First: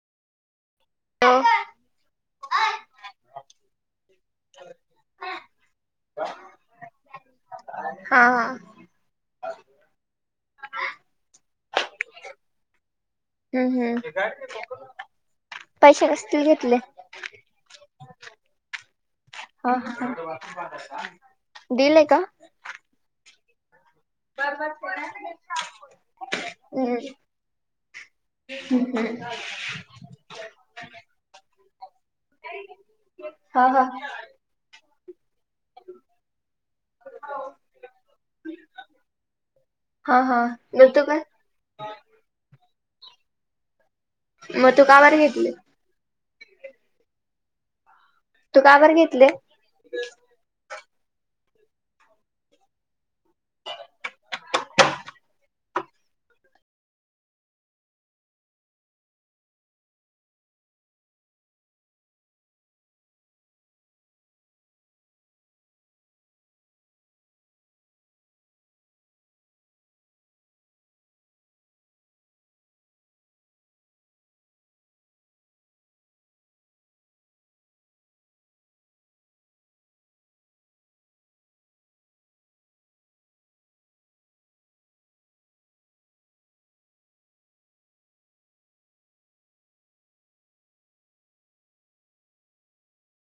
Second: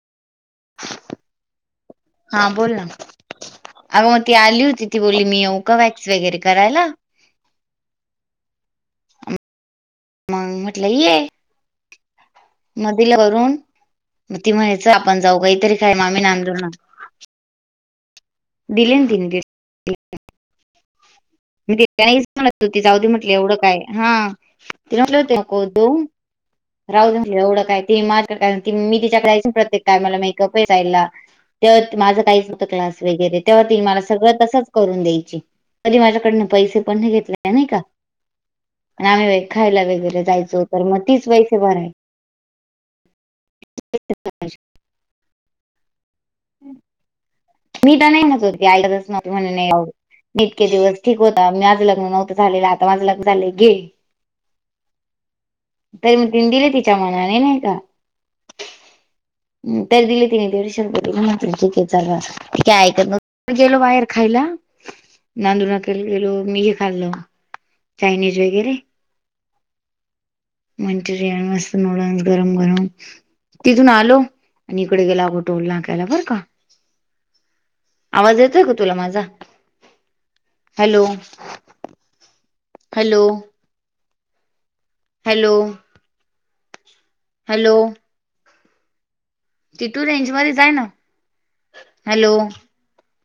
हा हा बोलला. अगं मग ती आली होती ती बोलली मी ओका वॅक्स वगैरे करायला हा हा. मग म्हटलं ये मधला ग हम्म ती म्हणायचं आपण जाऊ काहीतरी खय पैसे मामी कसतील नांदव घेतले दिलेन ती गे. हा ह. म ते त्या म्हट होतीिऊधी म्हटलं एवढं काय हा ति म्हटलं होतक दो हम्म राहत एवढं काय त माझ मीिच्याकडे जायच प्रत्येक काय मला मेकअप जाला तेव्हा माझं काहीच होतं क्लास वगैरे हा तेव्हा हा मला सगळं तसंच करून द्यायची कधी माझ्याकडन पैसे पण घेतले नाही का. आम्ही खायला हा वगैरे हा जायचो तर तू मग का तच वै ते बार आहे. मग तू कावर घेतली मी तर नाही नच तू होते का आईला बर तरच ना त घेतले म्हण नाही आव इतके दिवस ठीक होता मीझं लग्न नव्हतं झालेलं आता माझं लग्न झालं घे. तरी मग त दिले तिच्या मनाने नाही का? दिले तिने तेवष जके चालवा. ते काय ऐक ना गेलो बाहेर खायला. नांदूून के गेलो मी हे खाल्लो चायनीज वगैरे मंचुरियन मस्त नूडल्स गरम गरम तिथून आलो आणि इकडे गेला अगो टोल नाकायला बर का? आवाज येतोय का तुला माझा हॅलो. हॅलो. हॅलो. हॅलो. तिथू रेंज म जाय ना हॅलो